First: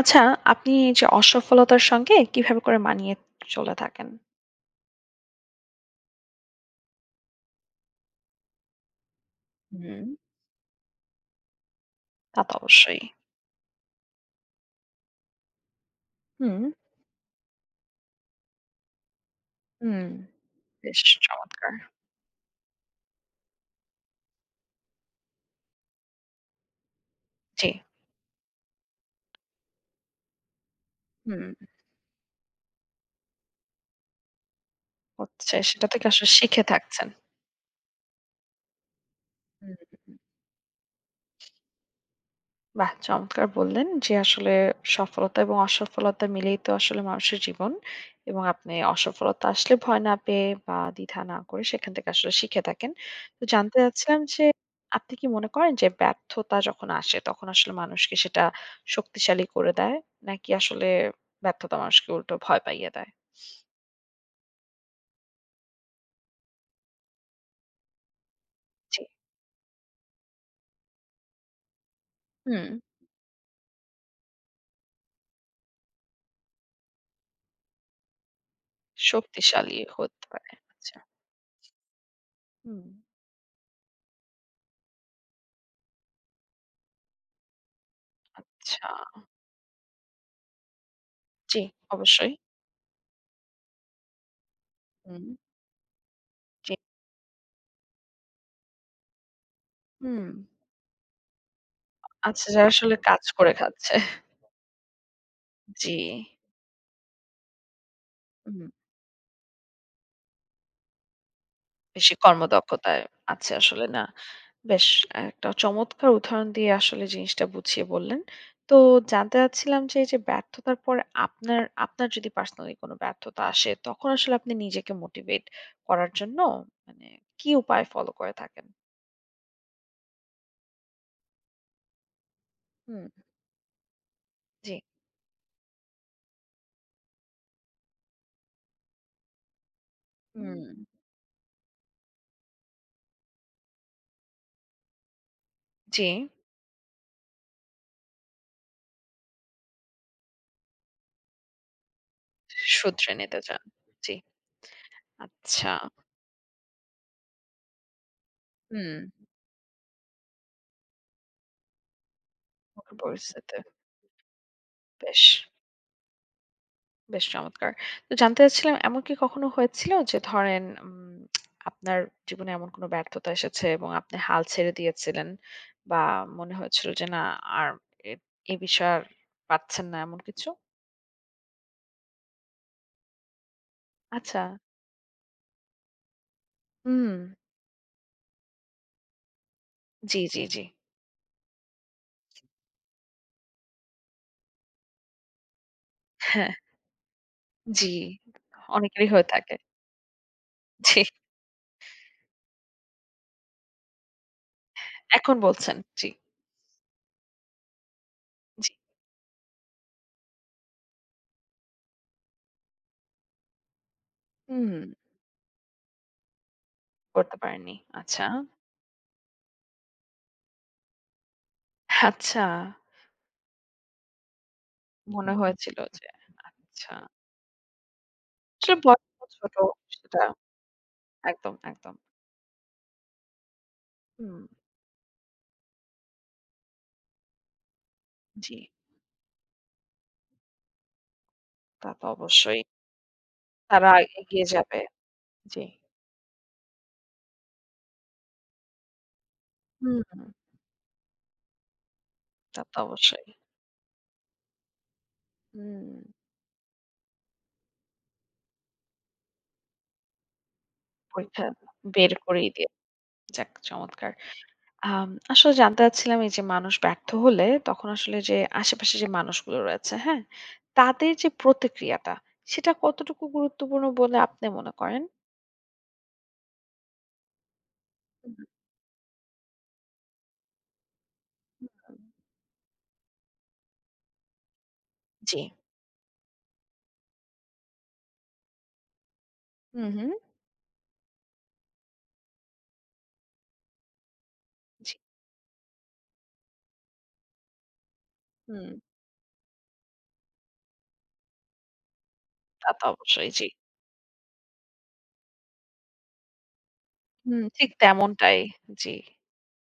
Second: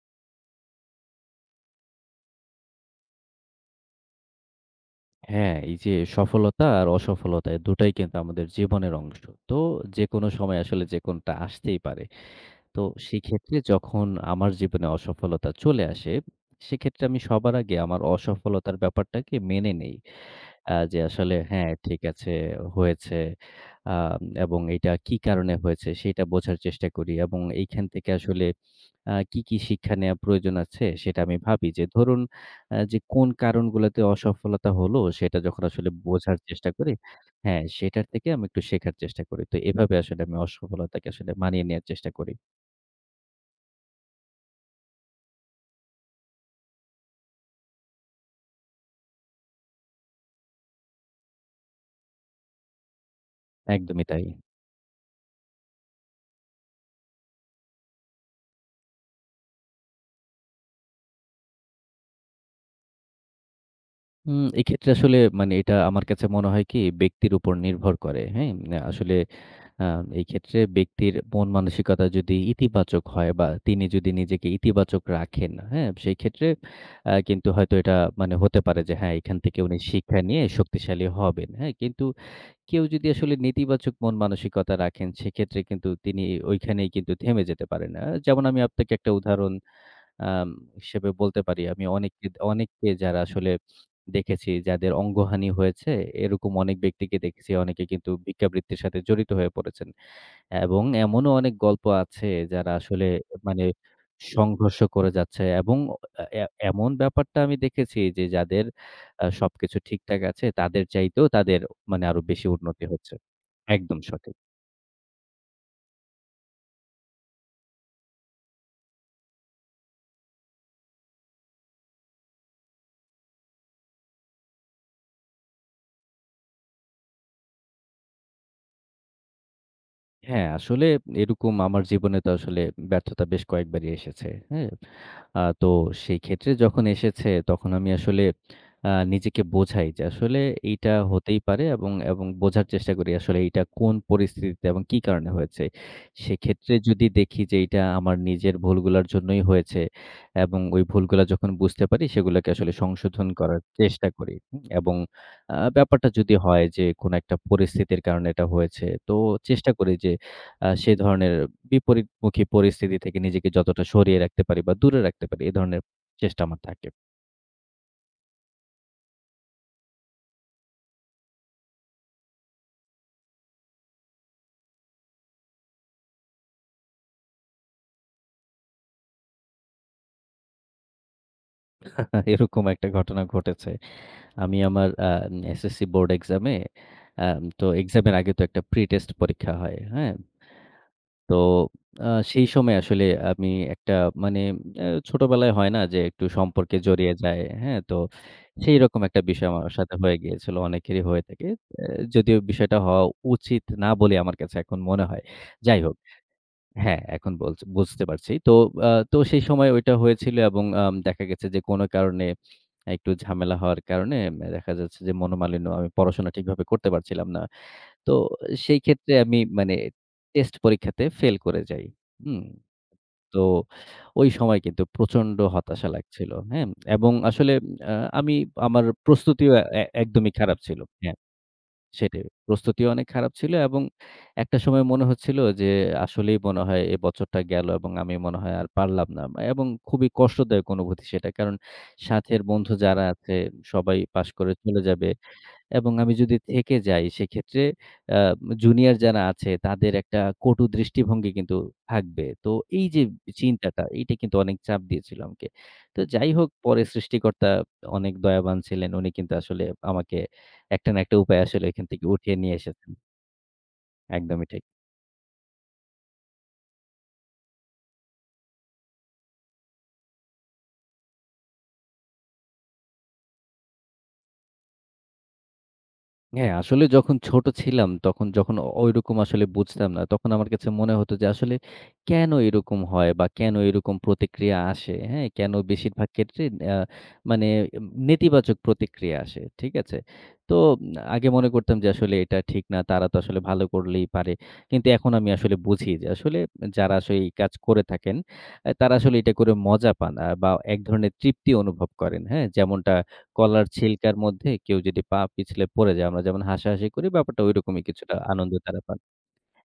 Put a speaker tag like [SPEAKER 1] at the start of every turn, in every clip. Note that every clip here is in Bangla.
[SPEAKER 1] আচ্ছা, আপনি এই যে অসফলতার সঙ্গে কিভাবে করে মানিয়ে চলে থাকেন?
[SPEAKER 2] হ্যাঁ, এই যে সফলতা আর অসফলতা এ দুটাই কিন্তু আমাদের জীবনের অংশ। তো
[SPEAKER 1] হুম।
[SPEAKER 2] যেকোনো সময় আসলে যেকোনটা আসতেই পারে।
[SPEAKER 1] তা তো
[SPEAKER 2] তো
[SPEAKER 1] অবশ্যই।
[SPEAKER 2] সেক্ষেত্রে যখন আমার জীবনে অসফলতা চলে আসে,
[SPEAKER 1] হুম।
[SPEAKER 2] সেক্ষেত্রে আমি সবার আগে আমার অসফলতার ব্যাপারটাকে মেনে নেই।
[SPEAKER 1] হুম,
[SPEAKER 2] যে
[SPEAKER 1] বেশ
[SPEAKER 2] আসলে হ্যাঁ,
[SPEAKER 1] চমৎকার।
[SPEAKER 2] ঠিক আছে হয়েছে। আ এবং এটা কি কারণে হয়েছে সেটা বোঝার চেষ্টা করি এবং
[SPEAKER 1] জি,
[SPEAKER 2] এইখান থেকে আসলে কি, কি শিক্ষা নেয়া প্রয়োজন আছে সেটা আমি
[SPEAKER 1] হুম।
[SPEAKER 2] ভাবি যে ধরুন যে কোন কারণগুলাতে অসফলতা হলো সেটা
[SPEAKER 1] হচ্ছে
[SPEAKER 2] যখন
[SPEAKER 1] সেটা
[SPEAKER 2] আসলে
[SPEAKER 1] থেকে আসলে
[SPEAKER 2] বোঝার
[SPEAKER 1] শিখে
[SPEAKER 2] চেষ্টা করি
[SPEAKER 1] থাকছেন।
[SPEAKER 2] হ্যাঁ, সেটার থেকে আমি একটু শেখার চেষ্টা করি। তো এভাবে
[SPEAKER 1] হুম।
[SPEAKER 2] আসলে আমি অসফলতাকে আসলে মানিয়ে নেয়ার চেষ্টা করি।
[SPEAKER 1] বাহ! চমৎকার বললেন যে, আসলে সফলতা এবং অসফলতা মিলেই তো আসলে মানুষের জীবন। এবং আপনি অসফলতা আসলে ভয় না পেয়ে বা দ্বিধা না করে সেখান থেকে আসলে শিখে থাকেন। তো জানতে
[SPEAKER 2] একদমই
[SPEAKER 1] চাচ্ছিলাম
[SPEAKER 2] তাই।
[SPEAKER 1] যে, আপনি কি মনে করেন যে, ব্যর্থতা যখন আসে তখন আসলে মানুষকে সেটা শক্তিশালী করে দেয়? নাকি আসলে ব্যর্থতা মানুষকে উল্টো ভয় পাইয়ে দেয়?
[SPEAKER 2] এক্ষেত্রে আসলে মানে এটা আমার কাছে মনে হয় কি ব্যক্তির উপর নির্ভর করে। হ্যাঁ? না
[SPEAKER 1] জি।
[SPEAKER 2] আসলে আ এই ক্ষেত্রে ব্যক্তির মন মানসিকতা যদি
[SPEAKER 1] হুম,
[SPEAKER 2] ইতিবাচক হয় বা তিনি যদি নিজেকে ইতিবাচক রাখেন, হ্যাঁ? সেই ক্ষেত্রে কিন্তু হয়তো এটা মানে হতে পারে যে হ্যাঁ, এখান থেকে উনি
[SPEAKER 1] শক্তিশালী
[SPEAKER 2] শিক্ষা
[SPEAKER 1] হতে
[SPEAKER 2] নিয়ে
[SPEAKER 1] পারে। আচ্ছা।
[SPEAKER 2] শক্তিশালী হবেন। হ্যাঁ? কিন্তু
[SPEAKER 1] হুম,
[SPEAKER 2] কেউ যদি আসলে নেতিবাচক মন মানসিকতা রাখেন সেক্ষেত্রে কিন্তু তিনি ঐখানেই কিন্তু থেমে যেতে পারেন। যেমন আমি
[SPEAKER 1] আচ্ছা।
[SPEAKER 2] আপনাকে একটা উদাহরণ আম হিসেবে বলতে পারি।
[SPEAKER 1] জি,
[SPEAKER 2] আমি অনেককে
[SPEAKER 1] অবশ্যই।
[SPEAKER 2] অনেককে যারা আসলে দেখেছি যাদের
[SPEAKER 1] হুম।
[SPEAKER 2] অঙ্গহানি হয়েছে, এরকম
[SPEAKER 1] জি।
[SPEAKER 2] অনেক ব্যক্তিকে দেখেছি। অনেকে কিন্তু ভিক্ষাবৃত্তির সাথে জড়িত হয়ে পড়েছেন।
[SPEAKER 1] হুম।
[SPEAKER 2] এবং এমনও অনেক গল্প আছে
[SPEAKER 1] আচ্ছা, যারা
[SPEAKER 2] যারা
[SPEAKER 1] আসলে
[SPEAKER 2] আসলে
[SPEAKER 1] কাজ করে
[SPEAKER 2] মানে
[SPEAKER 1] খাচ্ছে।
[SPEAKER 2] সংঘর্ষ করে যাচ্ছে এবং
[SPEAKER 1] জি।
[SPEAKER 2] এ এমন ব্যাপারটা আমি দেখেছি যে
[SPEAKER 1] হুম,
[SPEAKER 2] যাদের সবকিছু ঠিকঠাক আছে তাদের চাইতেও তাদের মানে
[SPEAKER 1] বেশি
[SPEAKER 2] আরো বেশি উন্নতি
[SPEAKER 1] কর্মদক্ষতায়
[SPEAKER 2] হচ্ছে।
[SPEAKER 1] আছে আসলে
[SPEAKER 2] একদম
[SPEAKER 1] না।
[SPEAKER 2] সঠিক।
[SPEAKER 1] বেশ একটা চমৎকার উদাহরণ দিয়ে আসলে জিনিসটা বুঝিয়ে বললেন। তো জানতে চাচ্ছিলাম যে, এই যে ব্যর্থতার পর আপনার আপনার যদি পার্সোনালি কোনো ব্যর্থতা আসে, তখন আসলে আপনি নিজেকে মোটিভেট করার জন্য মানে কি উপায় ফলো করে থাকেন?
[SPEAKER 2] হ্যাঁ, আসলে এরকম আমার জীবনে তো আসলে
[SPEAKER 1] হুম,
[SPEAKER 2] ব্যর্থতা বেশ কয়েকবারই এসেছে। হ্যাঁ?
[SPEAKER 1] জি।
[SPEAKER 2] তো সেই ক্ষেত্রে যখন এসেছে তখন আমি আসলে নিজেকে বোঝাই যে আসলে
[SPEAKER 1] হুম,
[SPEAKER 2] এইটা হতেই পারে এবং বোঝার চেষ্টা করি আসলে এইটা কোন পরিস্থিতিতে এবং কি কারণে হয়েছে।
[SPEAKER 1] জি।
[SPEAKER 2] সেক্ষেত্রে যদি দেখি যে এইটা আমার নিজের ভুলগুলার জন্যই হয়েছে এবং ওই ভুলগুলা যখন বুঝতে পারি সেগুলাকে আসলে
[SPEAKER 1] শুধরে
[SPEAKER 2] সংশোধন
[SPEAKER 1] নিতে
[SPEAKER 2] করার
[SPEAKER 1] চান।
[SPEAKER 2] চেষ্টা
[SPEAKER 1] জি।
[SPEAKER 2] করি। হুম? এবং
[SPEAKER 1] আচ্ছা।
[SPEAKER 2] ব্যাপারটা যদি হয় যে কোনো একটা পরিস্থিতির কারণে এটা হয়েছে
[SPEAKER 1] হুম,
[SPEAKER 2] তো চেষ্টা করি যে সে ধরনের বিপরীতমুখী
[SPEAKER 1] কঠিন
[SPEAKER 2] পরিস্থিতি থেকে নিজেকে
[SPEAKER 1] পরিস্থিতিতে।
[SPEAKER 2] যতটা সরিয়ে রাখতে পারি বা দূরে
[SPEAKER 1] বেশ।
[SPEAKER 2] রাখতে পারি, এ ধরনের চেষ্টা আমার থাকে।
[SPEAKER 1] বেশ চমৎকার। তো জানতে চাচ্ছিলাম এমন কি কখনো হয়েছিল যে ধরেন আপনার জীবনে এমন কোনো ব্যর্থতা এসেছে এবং আপনি হাল ছেড়ে দিয়েছিলেন বা মনে হয়েছিল যে না আর এ এ বিষয়ে আর পারছেন না এমন কিছু?
[SPEAKER 2] এরকম একটা ঘটনা ঘটেছে।
[SPEAKER 1] আচ্ছা।
[SPEAKER 2] আমি আমার এসএসসি বোর্ড এক্সামে
[SPEAKER 1] হুম।
[SPEAKER 2] আ তো এক্সামের আগে তো একটা প্রি টেস্ট পরীক্ষা হয়, হ্যাঁ?
[SPEAKER 1] জি, জি, জি।
[SPEAKER 2] তো সেই সময় আসলে আমি একটা মানে ছোটবেলায় হয় না যে একটু
[SPEAKER 1] হ্যাঁ,
[SPEAKER 2] সম্পর্কে জড়িয়ে যায়, হ্যাঁ?
[SPEAKER 1] জি।
[SPEAKER 2] তো সেইরকম
[SPEAKER 1] অনেকেরই
[SPEAKER 2] একটা
[SPEAKER 1] হয়ে
[SPEAKER 2] বিষয়
[SPEAKER 1] থাকে।
[SPEAKER 2] আমার সাথে হয়ে গিয়েছিল।
[SPEAKER 1] জি।
[SPEAKER 2] অনেকেরই হয়ে থাকে। আ যদিও বিষয়টা হওয়া উচিত না বলে আমার কাছে এখন মনে হয়।
[SPEAKER 1] এখন বলছেন।
[SPEAKER 2] যাই হোক
[SPEAKER 1] জি,
[SPEAKER 2] হ্যাঁ, এখন বলছ বুঝতে পারছি। তো
[SPEAKER 1] জি।
[SPEAKER 2] আ তো সেই সময় ওইটা হয়েছিল এবং দেখা গেছে যে কোনো কারণে একটু ঝামেলা হওয়ার কারণে দেখা
[SPEAKER 1] হুম,
[SPEAKER 2] যাচ্ছে যে মনোমালিন্য আমি পড়াশোনা ঠিকভাবে করতে পারছিলাম
[SPEAKER 1] করতে
[SPEAKER 2] না।
[SPEAKER 1] পারেননি।
[SPEAKER 2] তো
[SPEAKER 1] আচ্ছা।
[SPEAKER 2] সেই ক্ষেত্রে আমি মানে টেস্ট পরীক্ষাতে ফেল করে যাই। হুম?
[SPEAKER 1] আচ্ছা।
[SPEAKER 2] তো ওই সময় কিন্তু
[SPEAKER 1] মনে
[SPEAKER 2] প্রচন্ড
[SPEAKER 1] হয়েছিল
[SPEAKER 2] হতাশা
[SPEAKER 1] যে
[SPEAKER 2] লাগছিল। হ্যাঁ?
[SPEAKER 1] আচ্ছা।
[SPEAKER 2] এবং আসলে আ আমি
[SPEAKER 1] আসলে
[SPEAKER 2] আমার
[SPEAKER 1] বয়স তো
[SPEAKER 2] প্রস্তুতিও
[SPEAKER 1] ছোট সেটা
[SPEAKER 2] একদমই খারাপ ছিল। হ্যাঁ।
[SPEAKER 1] একদম, একদম।
[SPEAKER 2] সেটাই। প্রস্তুতিও অনেক খারাপ ছিল এবং
[SPEAKER 1] হুম,
[SPEAKER 2] একটা সময় মনে হচ্ছিল যে আসলেই মনে হয় এ বছরটা গেল এবং আমি মনে হয়
[SPEAKER 1] জি।
[SPEAKER 2] আর পারলাম না। এবং খুবই কষ্টদায়ক অনুভূতি সেটা। কারণ
[SPEAKER 1] তা তো
[SPEAKER 2] সাথের
[SPEAKER 1] অবশ্যই।
[SPEAKER 2] বন্ধু যারা আছে
[SPEAKER 1] তারা
[SPEAKER 2] সবাই পাশ
[SPEAKER 1] এগিয়ে
[SPEAKER 2] করে চলে
[SPEAKER 1] যাবে।
[SPEAKER 2] যাবে।
[SPEAKER 1] জি।
[SPEAKER 2] এবং আমি যদি থেকে যাই সেক্ষেত্রে আ জুনিয়র যারা আছে তাদের
[SPEAKER 1] হুম,
[SPEAKER 2] একটা
[SPEAKER 1] হুম,
[SPEAKER 2] কটু দৃষ্টিভঙ্গি কিন্তু থাকবে। তো
[SPEAKER 1] তা তো
[SPEAKER 2] এই যে
[SPEAKER 1] অবশ্যই।
[SPEAKER 2] চিন্তাটা এইটা কিন্তু অনেক চাপ দিয়েছিল আমাকে।
[SPEAKER 1] হুম,
[SPEAKER 2] তো যাই হোক পরে সৃষ্টিকর্তা অনেক দয়াবান ছিলেন। উনি কিন্তু আসলে আমাকে একটা না একটা উপায়ে
[SPEAKER 1] পরীক্ষা
[SPEAKER 2] আসলে এখান থেকে
[SPEAKER 1] বের
[SPEAKER 2] উঠিয়ে
[SPEAKER 1] করেই
[SPEAKER 2] নিয়ে
[SPEAKER 1] দিয়ে
[SPEAKER 2] এসেছেন।
[SPEAKER 1] যাক চমৎকার।
[SPEAKER 2] একদমই ঠিক।
[SPEAKER 1] আসলে জানতে চাচ্ছিলাম এই যে মানুষ ব্যর্থ হলে তখন আসলে যে আশেপাশে যে মানুষগুলো রয়েছে, হ্যাঁ? তাদের যে প্রতিক্রিয়াটা সেটা কতটুকু গুরুত্বপূর্ণ বলে আপনি মনে করেন?
[SPEAKER 2] হ্যাঁ, আসলে যখন ছোট ছিলাম তখন
[SPEAKER 1] হুম, হুম।
[SPEAKER 2] যখন ঐরকম আসলে বুঝতাম না। তখন আমার কাছে মনে হতো যে আসলে কেন এরকম হয় বা কেন এরকম প্রতিক্রিয়া আসে, হ্যাঁ?
[SPEAKER 1] জি।
[SPEAKER 2] কেন বেশিরভাগ ক্ষেত্রে আ মানে নেতিবাচক প্রতিক্রিয়া আসে, ঠিক
[SPEAKER 1] হুম,
[SPEAKER 2] আছে?
[SPEAKER 1] হুম।
[SPEAKER 2] তো আগে মনে করতাম যে আসলে এটা ঠিক না, তারা তো আসলে ভালো করলেই পারে। কিন্তু
[SPEAKER 1] জি।
[SPEAKER 2] এখন আমি আসলে বুঝি যে আসলে যারা আসলে এই কাজ করে থাকেন,
[SPEAKER 1] হুম,
[SPEAKER 2] তারা আসলে এটা করে মজা পান বা এক ধরনের তৃপ্তি অনুভব করেন, হ্যাঁ?
[SPEAKER 1] তা তো
[SPEAKER 2] যেমনটা
[SPEAKER 1] অবশ্যই। জি।
[SPEAKER 2] কলার ছিলকার মধ্যে কেউ যদি পা পিছলে পড়ে যায়, আমরা যেমন হাসাহাসি করি,
[SPEAKER 1] হুম,
[SPEAKER 2] ব্যাপারটা
[SPEAKER 1] ঠিক
[SPEAKER 2] ঐরকমই কিছুটা
[SPEAKER 1] তেমনটাই।
[SPEAKER 2] আনন্দ তারা
[SPEAKER 1] জি।
[SPEAKER 2] পান।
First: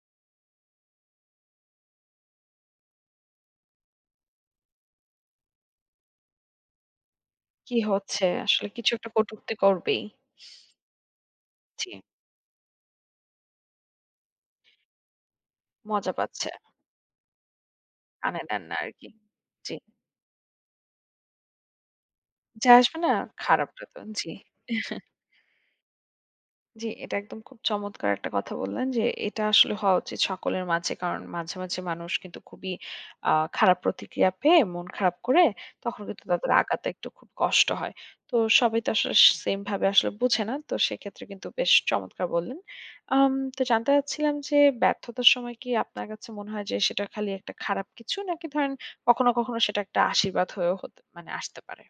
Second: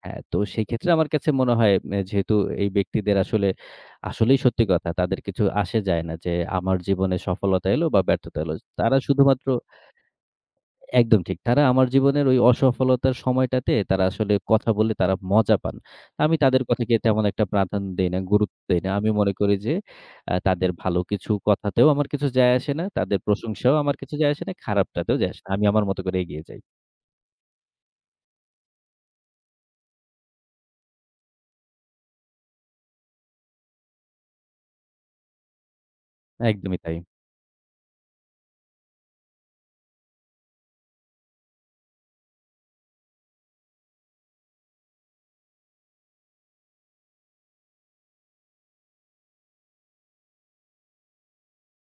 [SPEAKER 2] হ্যাঁ, তো সেক্ষেত্রে আমার কাছে মনে হয় যেহেতু এই ব্যক্তিদের আসলে, আসলেই সত্যি কথা তাদের কিছু আসে যায় না যে আমার জীবনে সফলতা
[SPEAKER 1] কি
[SPEAKER 2] এলো বা
[SPEAKER 1] হচ্ছে?
[SPEAKER 2] ব্যর্থতা এলো।
[SPEAKER 1] আসলে কিছু
[SPEAKER 2] তারা
[SPEAKER 1] একটা
[SPEAKER 2] শুধুমাত্র
[SPEAKER 1] কটূক্তি করবেই।
[SPEAKER 2] একদম ঠিক। তারা আমার
[SPEAKER 1] জি।
[SPEAKER 2] জীবনের ওই অসফলতার সময়টাতে তারা আসলে কথা বলে তারা মজা পান।
[SPEAKER 1] মজা
[SPEAKER 2] আমি
[SPEAKER 1] পাচ্ছে।
[SPEAKER 2] তাদের কথাকে তেমন একটা প্রাধান্য দেই না,
[SPEAKER 1] কানে
[SPEAKER 2] গুরুত্ব
[SPEAKER 1] নেন না
[SPEAKER 2] দেই না। আমি
[SPEAKER 1] আরকি।
[SPEAKER 2] মনে করি যে
[SPEAKER 1] জি।
[SPEAKER 2] তাদের ভালো কিছু কথাতেও আমার কিছু যায়
[SPEAKER 1] যে
[SPEAKER 2] আসে না।
[SPEAKER 1] আসবে না
[SPEAKER 2] তাদের প্রশংসাও
[SPEAKER 1] খারাপটা
[SPEAKER 2] আমার
[SPEAKER 1] তো।
[SPEAKER 2] কিছু
[SPEAKER 1] জি।
[SPEAKER 2] যায় আসে না, খারাপটাতেও যায় আসে না। আমি আমার মতো করে এগিয়ে যাই।
[SPEAKER 1] জি, এটা একদম খুব চমৎকার একটা কথা বললেন যে এটা আসলে হওয়া উচিত সকলের মাঝে কারণ মাঝে মাঝে মানুষ কিন্তু খুবই খারাপ প্রতিক্রিয়া পেয়ে মন খারাপ করে তখন কিন্তু তাদের
[SPEAKER 2] একদমই
[SPEAKER 1] আঘাতে
[SPEAKER 2] তাই।
[SPEAKER 1] একটু খুব কষ্ট হয় তো সবাই তো আসলে সেম ভাবে আসলে বুঝে না তো সেক্ষেত্রে কিন্তু বেশ চমৎকার বললেন তো জানতে চাচ্ছিলাম যে ব্যর্থতার সময় কি আপনার কাছে মনে হয় যে সেটা খালি একটা খারাপ কিছু নাকি ধরেন কখনো কখনো সেটা একটা আশীর্বাদ হয়েও হতে মানে আসতে পারে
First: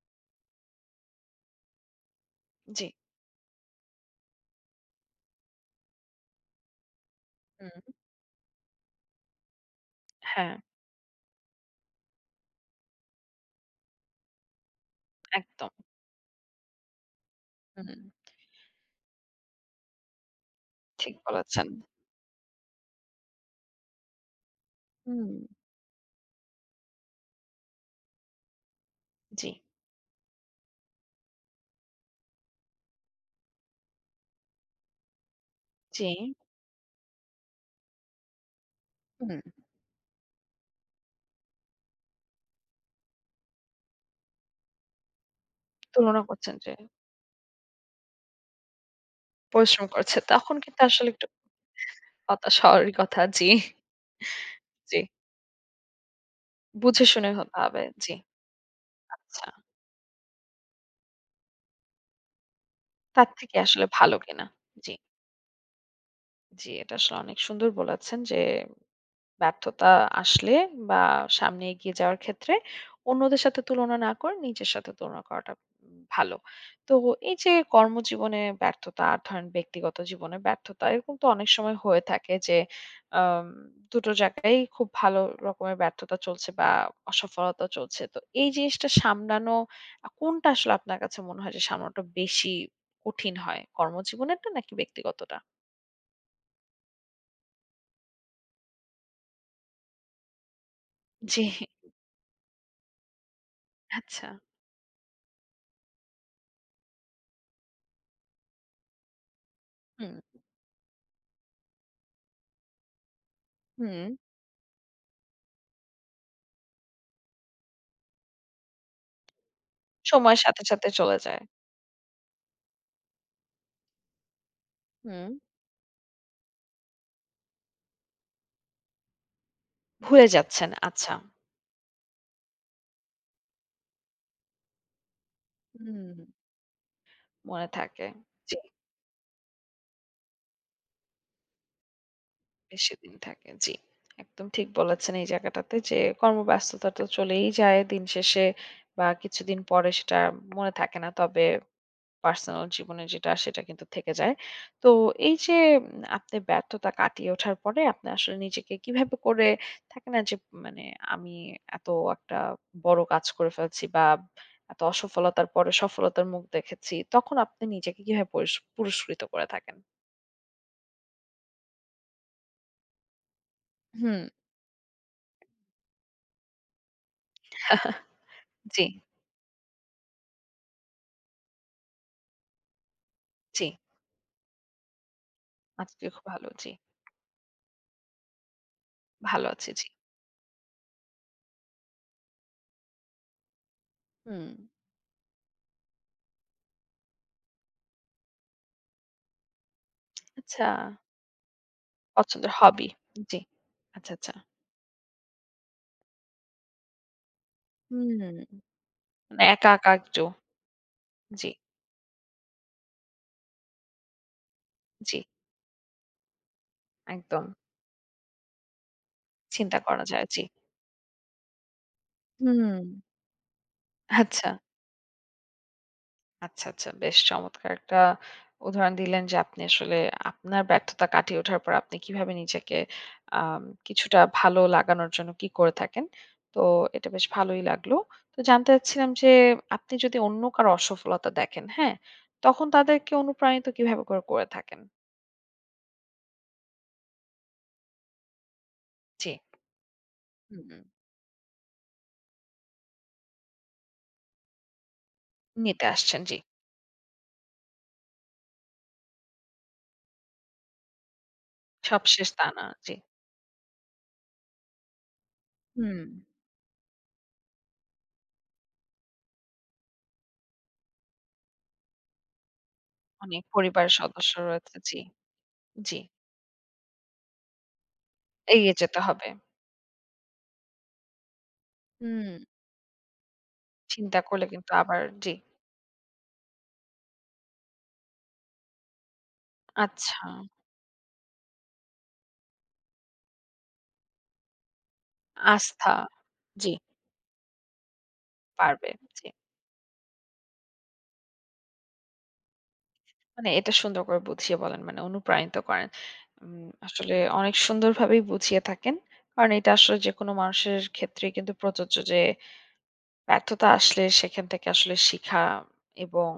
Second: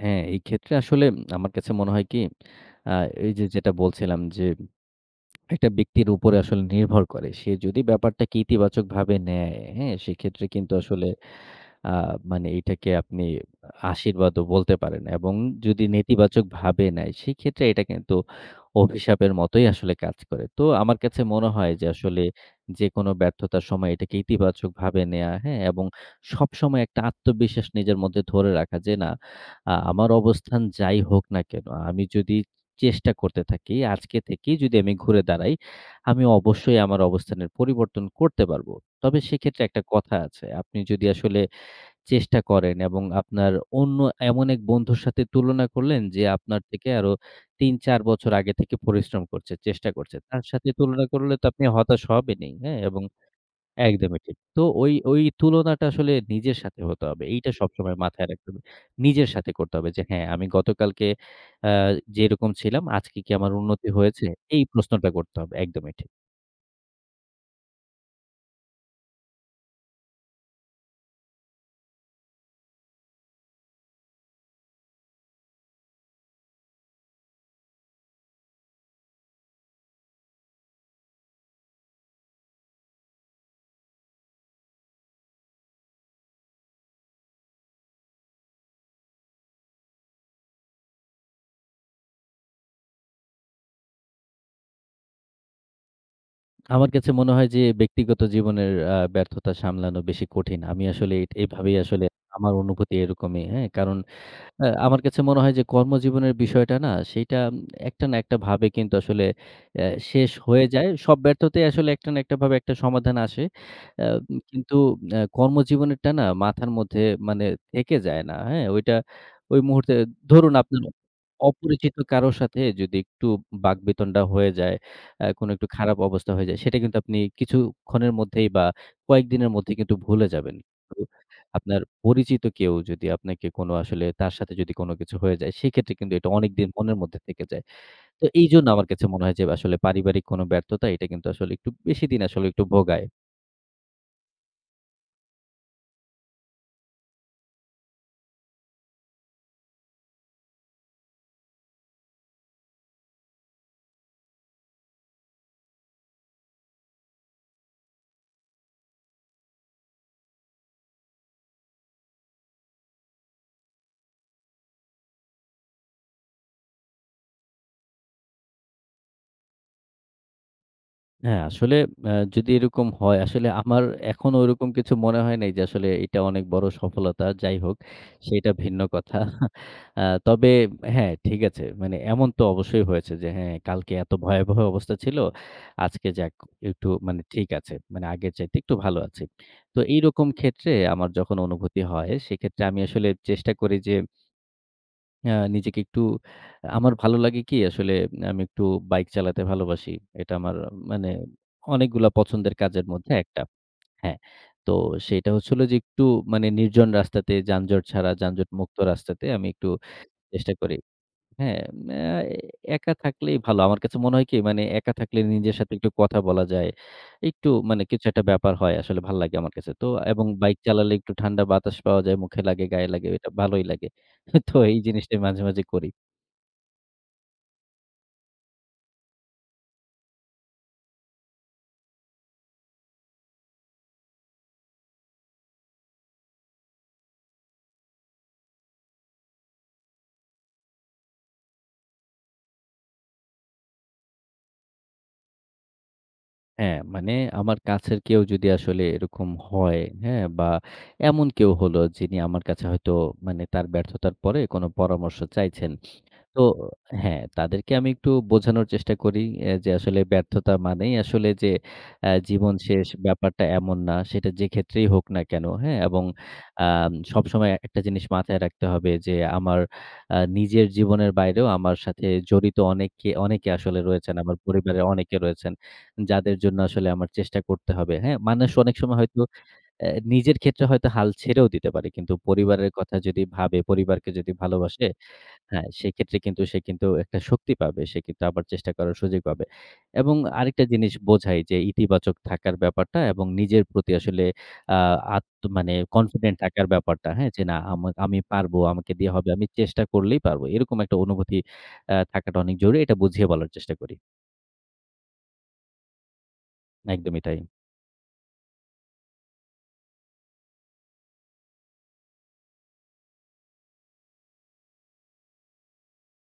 [SPEAKER 2] হ্যাঁ, এই ক্ষেত্রে আসলে আমার কাছে মনে হয় কি
[SPEAKER 1] জি
[SPEAKER 2] আ এই যে যেটা বলছিলাম যে একটা ব্যক্তির উপরে আসলে নির্ভর করে। সে
[SPEAKER 1] হুম
[SPEAKER 2] যদি ব্যাপারটাকে ইতিবাচকভাবে নেয়, হ্যাঁ? সেক্ষেত্রে
[SPEAKER 1] হ্যাঁ
[SPEAKER 2] কিন্তু আসলে আ মানে এটাকে আপনি আশীর্বাদও বলতে পারেন এবং
[SPEAKER 1] একদম
[SPEAKER 2] যদি নেতিবাচকভাবে নেয়, সেক্ষেত্রে এটা
[SPEAKER 1] হুম
[SPEAKER 2] কিন্তু অভিশাপের মতোই আসলে কাজ করে। তো আমার
[SPEAKER 1] ঠিক
[SPEAKER 2] কাছে মনে
[SPEAKER 1] বলেছেন
[SPEAKER 2] হয় যে আসলে যেকোনো ব্যর্থতার সময় এটাকে ইতিবাচকভাবে
[SPEAKER 1] হুম
[SPEAKER 2] নেয়া, হ্যাঁ? এবং সবসময় একটা আত্মবিশ্বাস নিজের মধ্যে ধরে রাখা যে, "না,
[SPEAKER 1] জি,
[SPEAKER 2] আমার অবস্থান যাই হোক না কেনো, আমি যদি চেষ্টা করতে থাকি, আজকে থেকেই যদি আমি ঘুরে দাঁড়াই,
[SPEAKER 1] জি।
[SPEAKER 2] আমি অবশ্যই আমার অবস্থানের পরিবর্তন করতে পারবো।" তবে
[SPEAKER 1] হুম।
[SPEAKER 2] সেক্ষেত্রে একটা কথা আছে, আপনি যদি আসলে চেষ্টা করেন এবং আপনার অন্য এমন এক বন্ধুর সাথে তুলনা করলেন
[SPEAKER 1] তুলনা
[SPEAKER 2] যে
[SPEAKER 1] করছেন
[SPEAKER 2] আপনার
[SPEAKER 1] যে
[SPEAKER 2] থেকে আরো ৩-৪ বছর আগে থেকে পরিশ্রম করছে,
[SPEAKER 1] পরিশ্রম
[SPEAKER 2] চেষ্টা করছে।
[SPEAKER 1] করছে।
[SPEAKER 2] তার
[SPEAKER 1] তখন
[SPEAKER 2] সাথে
[SPEAKER 1] কিন্তু
[SPEAKER 2] তুলনা
[SPEAKER 1] আসলে একটু
[SPEAKER 2] করলে তো আপনি হতাশ হবেনই,
[SPEAKER 1] হতাশ
[SPEAKER 2] হ্যাঁ?
[SPEAKER 1] হওয়ারই
[SPEAKER 2] এবং
[SPEAKER 1] কথা। জি,
[SPEAKER 2] একদমই ঠিক। তো ওই,
[SPEAKER 1] জি।
[SPEAKER 2] ওই তুলনাটা আসলে নিজের সাথে হতে
[SPEAKER 1] বুঝে
[SPEAKER 2] হবে।
[SPEAKER 1] শুনে
[SPEAKER 2] এইটা
[SPEAKER 1] হতে হবে।
[SPEAKER 2] সবসময়
[SPEAKER 1] জি।
[SPEAKER 2] মাথায় রাখতে হবে। নিজের
[SPEAKER 1] আচ্ছা।
[SPEAKER 2] সাথে করতে হবে যে হ্যাঁ, আমি গতকালকে আ যেরকম ছিলাম আজকে
[SPEAKER 1] তার
[SPEAKER 2] কি আমার
[SPEAKER 1] থেকে আসলে
[SPEAKER 2] উন্নতি
[SPEAKER 1] ভালো
[SPEAKER 2] হয়েছে?
[SPEAKER 1] কিনা।
[SPEAKER 2] এই
[SPEAKER 1] জি,
[SPEAKER 2] প্রশ্নটা করতে হবে। একদমই ঠিক।
[SPEAKER 1] জি। এটা আসলে অনেক সুন্দর বলেছেন যে ব্যর্থতা আসলে বা সামনে এগিয়ে যাওয়ার ক্ষেত্রে অন্যদের সাথে তুলনা না করে নিজের সাথে তুলনা করাটা ভালো। তো এই যে কর্মজীবনে ব্যর্থতা আর ধরেন ব্যক্তিগত জীবনে ব্যর্থতা এরকম তো অনেক সময় হয়ে থাকে যে আম ২ টো জায়গায় খুব ভালো রকমের ব্যর্থতা চলছে বা অসফলতা চলছে। তো এই জিনিসটা সামলানো কোনটা আসলে আপনার কাছে মনে হয় যে সামলানোটা বেশি কঠিন হয়? কর্মজীবনেরটা নাকি ব্যক্তিগতটা?
[SPEAKER 2] আমার কাছে মনে হয় যে ব্যক্তিগত জীবনের ব্যর্থতা সামলানো বেশি কঠিন। আমি আসলে
[SPEAKER 1] জি,
[SPEAKER 2] এভাবেই আসলে আমার অনুভূতি এরকমই, হ্যাঁ? কারণ
[SPEAKER 1] আচ্ছা।
[SPEAKER 2] আমার কাছে মনে হয় যে কর্মজীবনের বিষয়টা না সেইটা একটা না একটা ভাবে কিন্তু আসলে অ্যা
[SPEAKER 1] হুম,
[SPEAKER 2] শেষ হয়ে যায়। সব ব্যর্থতাই আসলে একটা না একটা ভাবে একটা সমাধান আসে। আ
[SPEAKER 1] হুম।
[SPEAKER 2] কিন্তু কর্মজীবনেরটা না মাথার মধ্যে মানে থেকে যায় না। হ্যাঁ? ওইটা ওই মুহূর্তে
[SPEAKER 1] সময়ের
[SPEAKER 2] ধরুন
[SPEAKER 1] সাথে,
[SPEAKER 2] আপনার
[SPEAKER 1] সাথে চলে যায়।
[SPEAKER 2] অপরিচিত কারো সাথে যদি একটু বাকবিতণ্ডা হয়ে যায়,
[SPEAKER 1] হুম।
[SPEAKER 2] কোনো একটু খারাপ অবস্থা হয়ে যায় সেটা কিন্তু আপনি কিছুক্ষণের মধ্যেই বা কয়েকদিনের মধ্যেই কিন্তু ভুলে
[SPEAKER 1] ভুলে
[SPEAKER 2] যাবেন।
[SPEAKER 1] যাচ্ছেন। আচ্ছা।
[SPEAKER 2] আপনার পরিচিত কেউ যদি আপনাকে কোনো আসলে তার সাথে যদি কোনো কিছু হয়ে যায়, সেক্ষেত্রে কিন্তু
[SPEAKER 1] হুম।
[SPEAKER 2] এটা অনেকদিন মনের মধ্যে থেকে যায়।
[SPEAKER 1] মনে থাকে।
[SPEAKER 2] তো
[SPEAKER 1] জি,
[SPEAKER 2] এইজন্য আমার কাছে মনে হয় যে আসলে পারিবারিক কোনো ব্যর্থতা এটা কিন্তু আসলে একটু বেশিদিন আসলে একটু ভোগায়।
[SPEAKER 1] বেশিদিন থাকে। জি। একদম ঠিক বলেছেন এই জায়গাটাতে যে কর্মব্যস্ততা তো চলেই যায় দিন শেষে বা কিছুদিন পরে সেটা মনে থাকে না। তবে পার্সোনাল জীবনে যেটা সেটা কিন্তু থেকে যায়। তো এই যে আপনি ব্যর্থতা কাটিয়ে ওঠার পরে আপনি আসলে নিজেকে কিভাবে করে থাকে না যে মানে আমি এত একটা বড় কাজ করে ফেলছি বা এত অসফলতার পরে সফলতার মুখ দেখেছি। তখন আপনি নিজেকে কিভাবে পুরস্কৃত করে থাকেন?
[SPEAKER 2] হ্যাঁ, আসলে যদি এরকম হয়, আসলে আমার
[SPEAKER 1] হুম।
[SPEAKER 2] এখনো ওরকম কিছু মনে হয় নাই যে আসলে এটা অনেক বড় সফলতা। যাই হোক, সেটা ভিন্ন
[SPEAKER 1] জি,
[SPEAKER 2] কথা। তবে হ্যাঁ, ঠিক আছে। মানে এমন তো অবশ্যই হয়েছে যে হ্যাঁ,
[SPEAKER 1] জি।
[SPEAKER 2] কালকে এত ভয়াবহ অবস্থা ছিল।
[SPEAKER 1] আজকে
[SPEAKER 2] আজকে
[SPEAKER 1] খুব
[SPEAKER 2] যাক
[SPEAKER 1] ভালো। জি।
[SPEAKER 2] একটু মানে ঠিক আছে। মানে আগের চাইতে একটু ভালো আছি।
[SPEAKER 1] ভালো আছি।
[SPEAKER 2] তো
[SPEAKER 1] জি।
[SPEAKER 2] এইরকম ক্ষেত্রে আমার যখন অনুভূতি হয়, সেক্ষেত্রে আমি আসলে চেষ্টা করি যে
[SPEAKER 1] হুম।
[SPEAKER 2] নিজেকে একটু আমার ভালো লাগে কি আসলে আমি একটু বাইক চালাতে ভালোবাসি। এটা আমার
[SPEAKER 1] আচ্ছা
[SPEAKER 2] মানে অনেকগুলা
[SPEAKER 1] পছন্দের
[SPEAKER 2] পছন্দের কাজের
[SPEAKER 1] হবি।
[SPEAKER 2] মধ্যে
[SPEAKER 1] জি।
[SPEAKER 2] একটা।
[SPEAKER 1] আচ্ছা,
[SPEAKER 2] হ্যাঁ।
[SPEAKER 1] আচ্ছা।
[SPEAKER 2] তো সেটা হচ্ছিল যে একটু মানে নির্জন রাস্তাতে যানজট ছাড়া,
[SPEAKER 1] হুম।
[SPEAKER 2] যানজট মুক্ত রাস্তাতে
[SPEAKER 1] মানে
[SPEAKER 2] আমি একটু
[SPEAKER 1] একা, একা একটু।
[SPEAKER 2] চেষ্টা করি।
[SPEAKER 1] জি,
[SPEAKER 2] হ্যাঁ, আ একা থাকলেই ভালো। আমার কাছে মনে হয় কি মানে একা থাকলে
[SPEAKER 1] জি।
[SPEAKER 2] নিজের সাথে একটু কথা বলা যায়।
[SPEAKER 1] একদম।
[SPEAKER 2] একটু মানে কিছু একটা ব্যাপার হয় আসলে ভাল লাগে আমার কাছে।
[SPEAKER 1] চিন্তা
[SPEAKER 2] তো
[SPEAKER 1] করা
[SPEAKER 2] এবং
[SPEAKER 1] যায়। জি।
[SPEAKER 2] বাইক চালালে একটু ঠান্ডা বাতাস পাওয়া যায়, মুখে লাগে,
[SPEAKER 1] হুম।
[SPEAKER 2] গায়ে লাগে। এটা ভালোই লাগে।
[SPEAKER 1] আচ্ছা,
[SPEAKER 2] তো এই জিনিসটাই মাঝে, মাঝে করি।
[SPEAKER 1] আচ্ছা, আচ্ছা। বেশ চমৎকার একটা উদাহরণ দিলেন যে, আপনি আসলে আপনার ব্যর্থতা কাটিয়ে ওঠার পর আপনি কিভাবে নিজেকে আম কিছুটা ভালো লাগানোর জন্য কি করে থাকেন। তো এটা বেশ ভালোই লাগলো। তো জানতে চাচ্ছিলাম যে, আপনি যদি অন্য কারো অসফলতা দেখেন, হ্যাঁ? তখন তাদেরকে অনুপ্রাণিত কিভাবে করে করে থাকেন?
[SPEAKER 2] হ্যাঁ, মানে আমার কাছের কেউ যদি আসলে এরকম
[SPEAKER 1] জি।
[SPEAKER 2] হয়, হ্যাঁ? বা
[SPEAKER 1] হুম। হুম,
[SPEAKER 2] এমন কেউ হলো যিনি আমার কাছে হয়তো মানে তার ব্যর্থতার পরে কোনো পরামর্শ চাইছেন।
[SPEAKER 1] নিতে আসছেন, জি।
[SPEAKER 2] তো হ্যাঁ, তাদেরকে আমি একটু বোঝানোর চেষ্টা করি যে আসলে ব্যর্থতা মানেই আসলে যে
[SPEAKER 1] সবশেষ তা
[SPEAKER 2] জীবন
[SPEAKER 1] না,
[SPEAKER 2] শেষ
[SPEAKER 1] জি।
[SPEAKER 2] ব্যাপারটা এমন না। সেটা যে ক্ষেত্রেই হোক না কেন, হ্যাঁ?
[SPEAKER 1] হুম।
[SPEAKER 2] এবং সবসময় একটা জিনিস মাথায় রাখতে হবে যে আমার নিজের জীবনের বাইরেও আমার সাথে জড়িত অনেকে
[SPEAKER 1] অনেক
[SPEAKER 2] অনেকে আসলে
[SPEAKER 1] পরিবারের
[SPEAKER 2] রয়েছেন।
[SPEAKER 1] সদস্য
[SPEAKER 2] আমার
[SPEAKER 1] রয়েছে,
[SPEAKER 2] পরিবারের
[SPEAKER 1] জি,
[SPEAKER 2] অনেকে রয়েছেন।
[SPEAKER 1] জি।
[SPEAKER 2] যাদের জন্য আসলে আমার চেষ্টা করতে হবে, হ্যাঁ? মানুষ অনেক
[SPEAKER 1] এগিয়ে
[SPEAKER 2] সময়
[SPEAKER 1] যেতে
[SPEAKER 2] হয়তো
[SPEAKER 1] হবে।
[SPEAKER 2] নিজের ক্ষেত্রে হয়তো হাল ছেড়েও দিতে পারে। কিন্তু
[SPEAKER 1] হুম,
[SPEAKER 2] পরিবারের কথা যদি ভাবে, পরিবারকে
[SPEAKER 1] চিন্তা
[SPEAKER 2] যদি
[SPEAKER 1] করলে কিন্তু
[SPEAKER 2] ভালোবাসে
[SPEAKER 1] আবার জি।
[SPEAKER 2] হ্যাঁ, সেক্ষেত্রে কিন্তু সে কিন্তু একটা শক্তি পাবে। সে কিন্তু আবার চেষ্টা করার সুযোগ পাবে। এবং
[SPEAKER 1] আচ্ছা,
[SPEAKER 2] আরেকটা জিনিস বোঝাই যে ইতিবাচক থাকার ব্যাপারটা এবং নিজের প্রতি আসলে আ মানে
[SPEAKER 1] আস্থা
[SPEAKER 2] কনফিডেন্ট থাকার
[SPEAKER 1] জি,
[SPEAKER 2] ব্যাপারটা, হ্যাঁ? যে না আমি পারবো,
[SPEAKER 1] পারবে।
[SPEAKER 2] আমাকে দিয়ে
[SPEAKER 1] জি।
[SPEAKER 2] হবে, আমি চেষ্টা করলেই পারবো। এরকম একটা অনুভূতি থাকাটা অনেক জরুরি। এটা বুঝিয়ে
[SPEAKER 1] মানে
[SPEAKER 2] বলার
[SPEAKER 1] এটা
[SPEAKER 2] চেষ্টা করি।
[SPEAKER 1] সুন্দর করে বুঝিয়ে বলেন মানে অনুপ্রাণিত করেন। আসলে
[SPEAKER 2] একদমই তাই।
[SPEAKER 1] অনেক সুন্দরভাবেই বুঝিয়ে থাকেন। কারণ এটা আসলে যেকোনো মানুষের ক্ষেত্রেই কিন্তু প্রযোজ্য যে ব্যর্থতা আসলে সেখান থেকে আসলে শিখা এবং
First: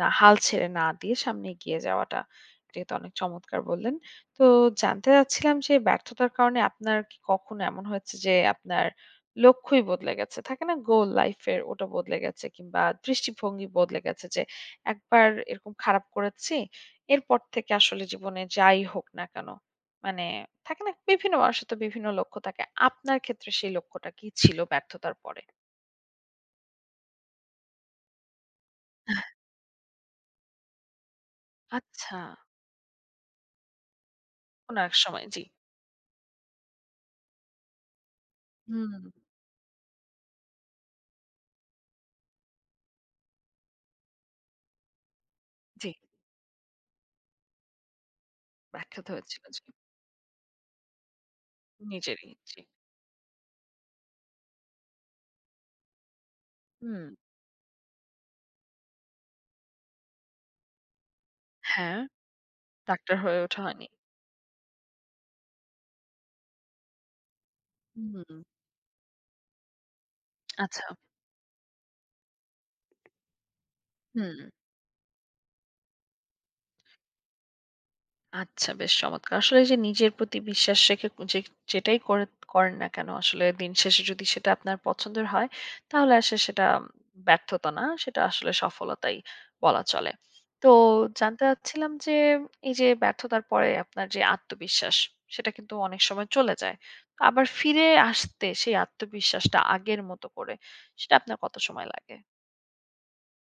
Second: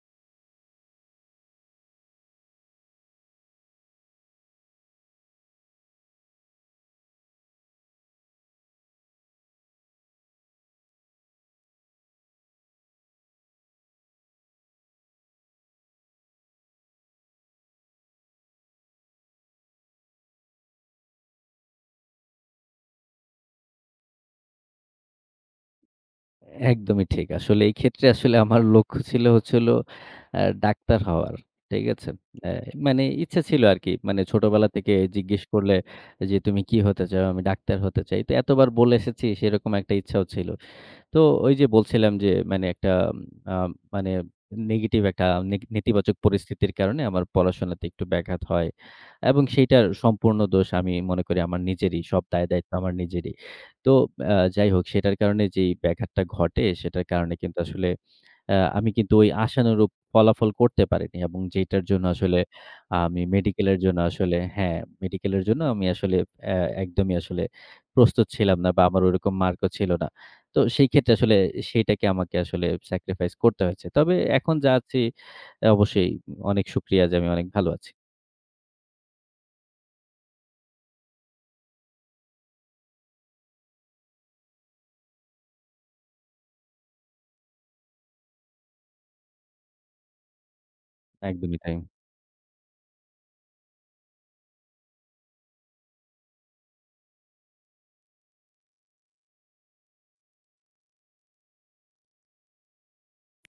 [SPEAKER 1] না হাল ছেড়ে না দিয়ে সামনে এগিয়ে যাওয়াটা এটা কিন্তু অনেক চমৎকার বললেন। তো জানতে চাচ্ছিলাম যে ব্যর্থতার কারণে আপনার কি কখনো এমন হয়েছে যে আপনার লক্ষ্যই বদলে গেছে? থাকে না গোল লাইফ এর ওটা বদলে গেছে কিংবা দৃষ্টিভঙ্গি বদলে গেছে যে একবার এরকম খারাপ করেছি, এরপর থেকে আসলে জীবনে যাই হোক না কেন মানে থাকে না বিভিন্ন মানুষের তো বিভিন্ন লক্ষ্য থাকে। আপনার ক্ষেত্রে সেই লক্ষ্যটা কি ছিল ব্যর্থতার পরে?
[SPEAKER 2] একদমই ঠিক। আসলে এই ক্ষেত্রে আসলে আমার লক্ষ্য ছিল হচ্ছে হলো ডাক্তার হওয়ার। ঠিক আছে?
[SPEAKER 1] আচ্ছা,
[SPEAKER 2] অ্যা মানে ইচ্ছা ছিল আরকি। মানে ছোটবেলা
[SPEAKER 1] কোনো
[SPEAKER 2] থেকে
[SPEAKER 1] এক সময়
[SPEAKER 2] জিজ্ঞেস
[SPEAKER 1] জি।
[SPEAKER 2] করলে যে, "তুমি কি হতে চাও?" আমি ডাক্তার হতে চাই। তো এতবার বলে
[SPEAKER 1] হুম,
[SPEAKER 2] এসেছি সেরকম একটা ইচ্ছাও ছিল। তো ওই যে বলছিলাম যে মানে একটা আ মানে নেগেটিভ একটা
[SPEAKER 1] জি,
[SPEAKER 2] নেতিবাচক পরিস্থিতির কারণে আমার পড়াশোনাতে একটু ব্যাঘাত হয়।
[SPEAKER 1] ব্যাখ্যাত হয়েছিল
[SPEAKER 2] এবং
[SPEAKER 1] জি।
[SPEAKER 2] সেইটার সম্পূর্ণ দোষ আমি মনে করি আমার নিজেরই। সব
[SPEAKER 1] নিজেরই জি।
[SPEAKER 2] দায়-দায়িত্ব আমার নিজেরই। তো যাই হোক সেটার কারণে যেই ব্যাঘাতটা ঘটে সেটার
[SPEAKER 1] হুম।
[SPEAKER 2] কারণে কিন্তু আসলে আমি কিন্তু ওই আশানুরূপ ফলাফল করতে পারিনি এবং যেটার
[SPEAKER 1] হ্যাঁ,
[SPEAKER 2] জন্য আসলে
[SPEAKER 1] ডাক্তার
[SPEAKER 2] আমি
[SPEAKER 1] হয়ে ওঠা
[SPEAKER 2] মেডিকেলের
[SPEAKER 1] হয়নি।
[SPEAKER 2] জন্য আসলে হ্যাঁ, মেডিকেলের জন্য আমি আসলে অ্যা একদমই আসলে
[SPEAKER 1] হুম,
[SPEAKER 2] প্রস্তুত ছিলাম না বা আমার ওরকম মার্কও ছিল না। তো
[SPEAKER 1] আচ্ছা।
[SPEAKER 2] সেই ক্ষেত্রে আসলে সেইটাকে আমাকে আসলে স্যাক্রিফাইস করতে হয়েছে। তবে
[SPEAKER 1] হুম।
[SPEAKER 2] এখন যা আছি অবশ্যই অনেক শুকরিয়া যে আমি অনেক ভালো আছি।
[SPEAKER 1] আচ্ছা বেশ চমৎকার। আসলে এই যে নিজের প্রতি বিশ্বাস রেখে যে যেটাই করে করেন না কেন আসলে দিন শেষে যদি সেটা আপনার পছন্দের হয় তাহলে আসলে সেটা ব্যর্থতা না সেটা আসলে সফলতাই বলা চলে। তো জানতে
[SPEAKER 2] একদমই তাই।
[SPEAKER 1] চাচ্ছিলাম যে এই যে ব্যর্থতার পরে আপনার যে আত্মবিশ্বাস সেটা কিন্তু অনেক সময় চলে যায়। তো আবার ফিরে আসতে সেই আত্মবিশ্বাসটা আগের মতো করে সেটা আপনার কত সময় লাগে?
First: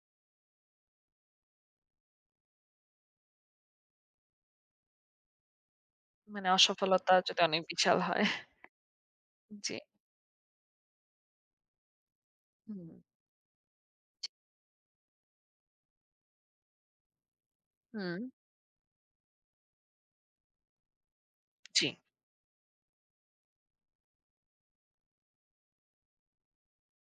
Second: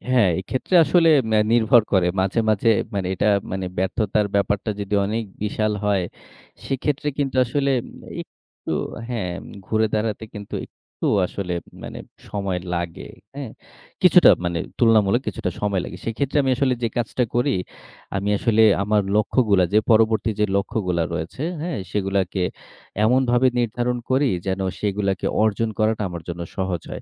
[SPEAKER 2] হ্যাঁ, এক্ষেত্রে আসলে নির্ভর করে। মাঝে, মাঝে মানে এটা মানে ব্যর্থতার ব্যাপারটা যদি অনেক বিশাল হয়,
[SPEAKER 1] মানে
[SPEAKER 2] সেক্ষেত্রে
[SPEAKER 1] অসফলতা
[SPEAKER 2] কিন্তু
[SPEAKER 1] যদি অনেক
[SPEAKER 2] আসলে
[SPEAKER 1] বিশাল হয়।
[SPEAKER 2] একটু হ্যাঁ,
[SPEAKER 1] জি।
[SPEAKER 2] ঘুরে দাঁড়াতে কিন্তু একটু আসলে মানে সময়
[SPEAKER 1] হুম,
[SPEAKER 2] লাগে। হ্যাঁ? কিছুটা মানে তুলনামূলক কিছুটা সময় লাগে। সেক্ষেত্রে আমি আসলে যে কাজটা করি,
[SPEAKER 1] হুম।
[SPEAKER 2] আমি আসলে আমার লক্ষ্যগুলা যে পরবর্তী যে লক্ষ্যগুলা রয়েছে, হ্যাঁ?
[SPEAKER 1] জি।
[SPEAKER 2] সেগুলাকে এমনভাবে নির্ধারণ করি যেন সেগুলাকে অর্জন করাটা আমার জন্য সহজ হয়।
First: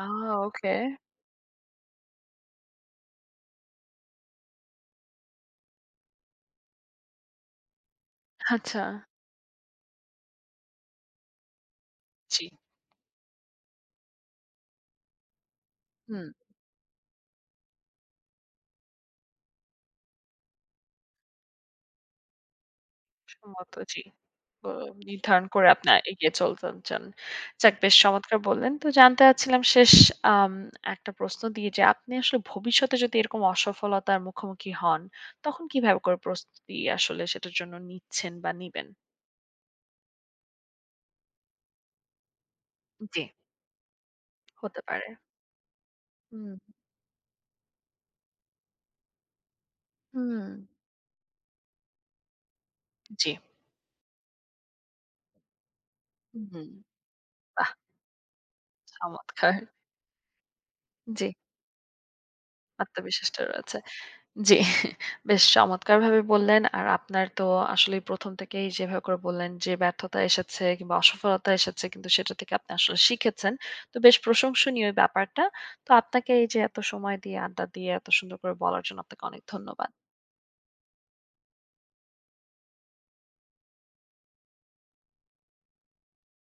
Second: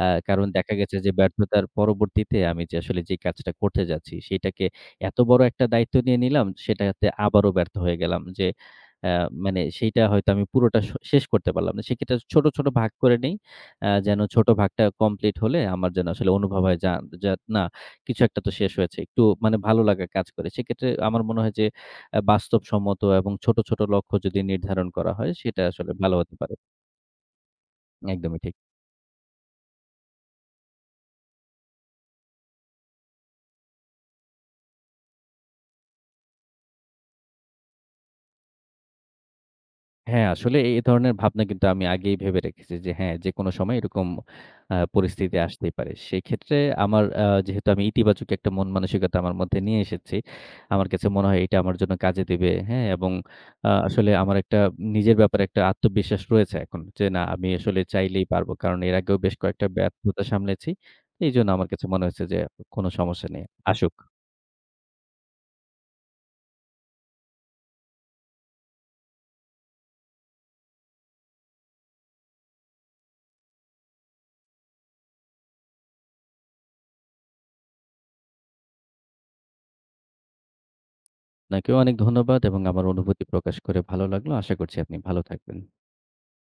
[SPEAKER 1] আ
[SPEAKER 2] কারণ দেখা
[SPEAKER 1] ওকে।
[SPEAKER 2] গেছে যে ব্যর্থতার পরবর্তীতে আমি যে আসলে যে কাজটা করতে যাচ্ছি সেটাকে এত বড় একটা দায়িত্ব নিয়ে নিলাম সেটাতে আবারও ব্যর্থ হয়ে গেলাম যে
[SPEAKER 1] আচ্ছা।
[SPEAKER 2] আ মানে সেইটা হয়তো আমি পুরোটা শেষ করতে পারলাম না। সেক্ষেত্রে ছোট,
[SPEAKER 1] জি।
[SPEAKER 2] ছোট ভাগ করে নেই। যেন ছোট ভাগটা কমপ্লিট হলে আমার যেন
[SPEAKER 1] হুম।
[SPEAKER 2] আসলে অনুভব হয় যা যা না কিছু একটা তো শেষ হয়েছে। একটু মানে ভালো লাগা কাজ করে। সেক্ষেত্রে আমার মনে হয় যে বাস্তবসম্মত এবং ছোট,
[SPEAKER 1] সম্মত
[SPEAKER 2] ছোট
[SPEAKER 1] জি।
[SPEAKER 2] লক্ষ্য যদি
[SPEAKER 1] ব
[SPEAKER 2] নির্ধারণ করা হয়
[SPEAKER 1] নির্ধারণ
[SPEAKER 2] সেটা
[SPEAKER 1] করে
[SPEAKER 2] আসলে
[SPEAKER 1] আপনার
[SPEAKER 2] ভালো
[SPEAKER 1] এগিয়ে
[SPEAKER 2] হতে পারে।
[SPEAKER 1] চলতে চান। যাক বেশ চমৎকার
[SPEAKER 2] একদমই ঠিক।
[SPEAKER 1] বললেন। তো জানতে চাচ্ছিলাম শেষ আম একটা প্রশ্ন দিয়ে যে আপনি আসলে ভবিষ্যতে যদি এরকম অসফলতার মুখোমুখি হন, তখন কিভাবে করে প্রস্তুতি আসলে সেটার জন্য নিচ্ছেন বা নিবেন?
[SPEAKER 2] হ্যাঁ, আসলে এ ধরনের ভাবনা কিন্তু আমি আগেই ভেবে রেখেছি যে হ্যাঁ,
[SPEAKER 1] জি।
[SPEAKER 2] যেকোনো সময় এরকম
[SPEAKER 1] হতে পারে।
[SPEAKER 2] পরিস্থিতি আসতেই পারে। সেক্ষেত্রে
[SPEAKER 1] হুম।
[SPEAKER 2] আমার যেহেতু আমি ইতিবাচক একটা মন মানসিকতা আমার মধ্যে নিয়ে এসেছি,
[SPEAKER 1] হুম।
[SPEAKER 2] আমার কাছে মনে হয় এটা আমার জন্য কাজে দিবে। হ্যাঁ? এবং
[SPEAKER 1] জি।
[SPEAKER 2] আসলে আমার একটা নিজের ব্যাপারে একটা আত্মবিশ্বাস
[SPEAKER 1] হুম।
[SPEAKER 2] রয়েছে এখন যে না আমি
[SPEAKER 1] বাহ!
[SPEAKER 2] আসলে চাইলেই পারব। কারণ এর আগেও বেশ
[SPEAKER 1] চমৎকার।
[SPEAKER 2] কয়েকটা ব্যর্থতা সামলেছি।
[SPEAKER 1] জি।
[SPEAKER 2] এইজন্য আমার কাছে মনে হয়েছে যে কোনো সমস্যা
[SPEAKER 1] আত্মবিশ্বাসটা
[SPEAKER 2] নেই।
[SPEAKER 1] রয়েছে।
[SPEAKER 2] আসুক।
[SPEAKER 1] জি, বেশ চমৎকারভাবে বললেন। আর আপনার তো আসলেই ১ম থেকেই যেভাবে করে বললেন যে, ব্যর্থতা এসেছে কিংবা অসফলতা এসেছে কিন্তু সেটা থেকে আপনি আসলে শিখেছেন। তো বেশ প্রশংসনীয় এই ব্যাপারটা। তো আপনাকে এই যে এত সময় দিয়ে, আড্ডা দিয়ে এত সুন্দর করে বলার জন্য আপনাকে অনেক ধন্যবাদ।
[SPEAKER 2] আপনাকেও অনেক ধন্যবাদ এবং আমার অনুভূতি প্রকাশ করে ভালো লাগলো। আশা করছি আপনি ভালো থাকবেন।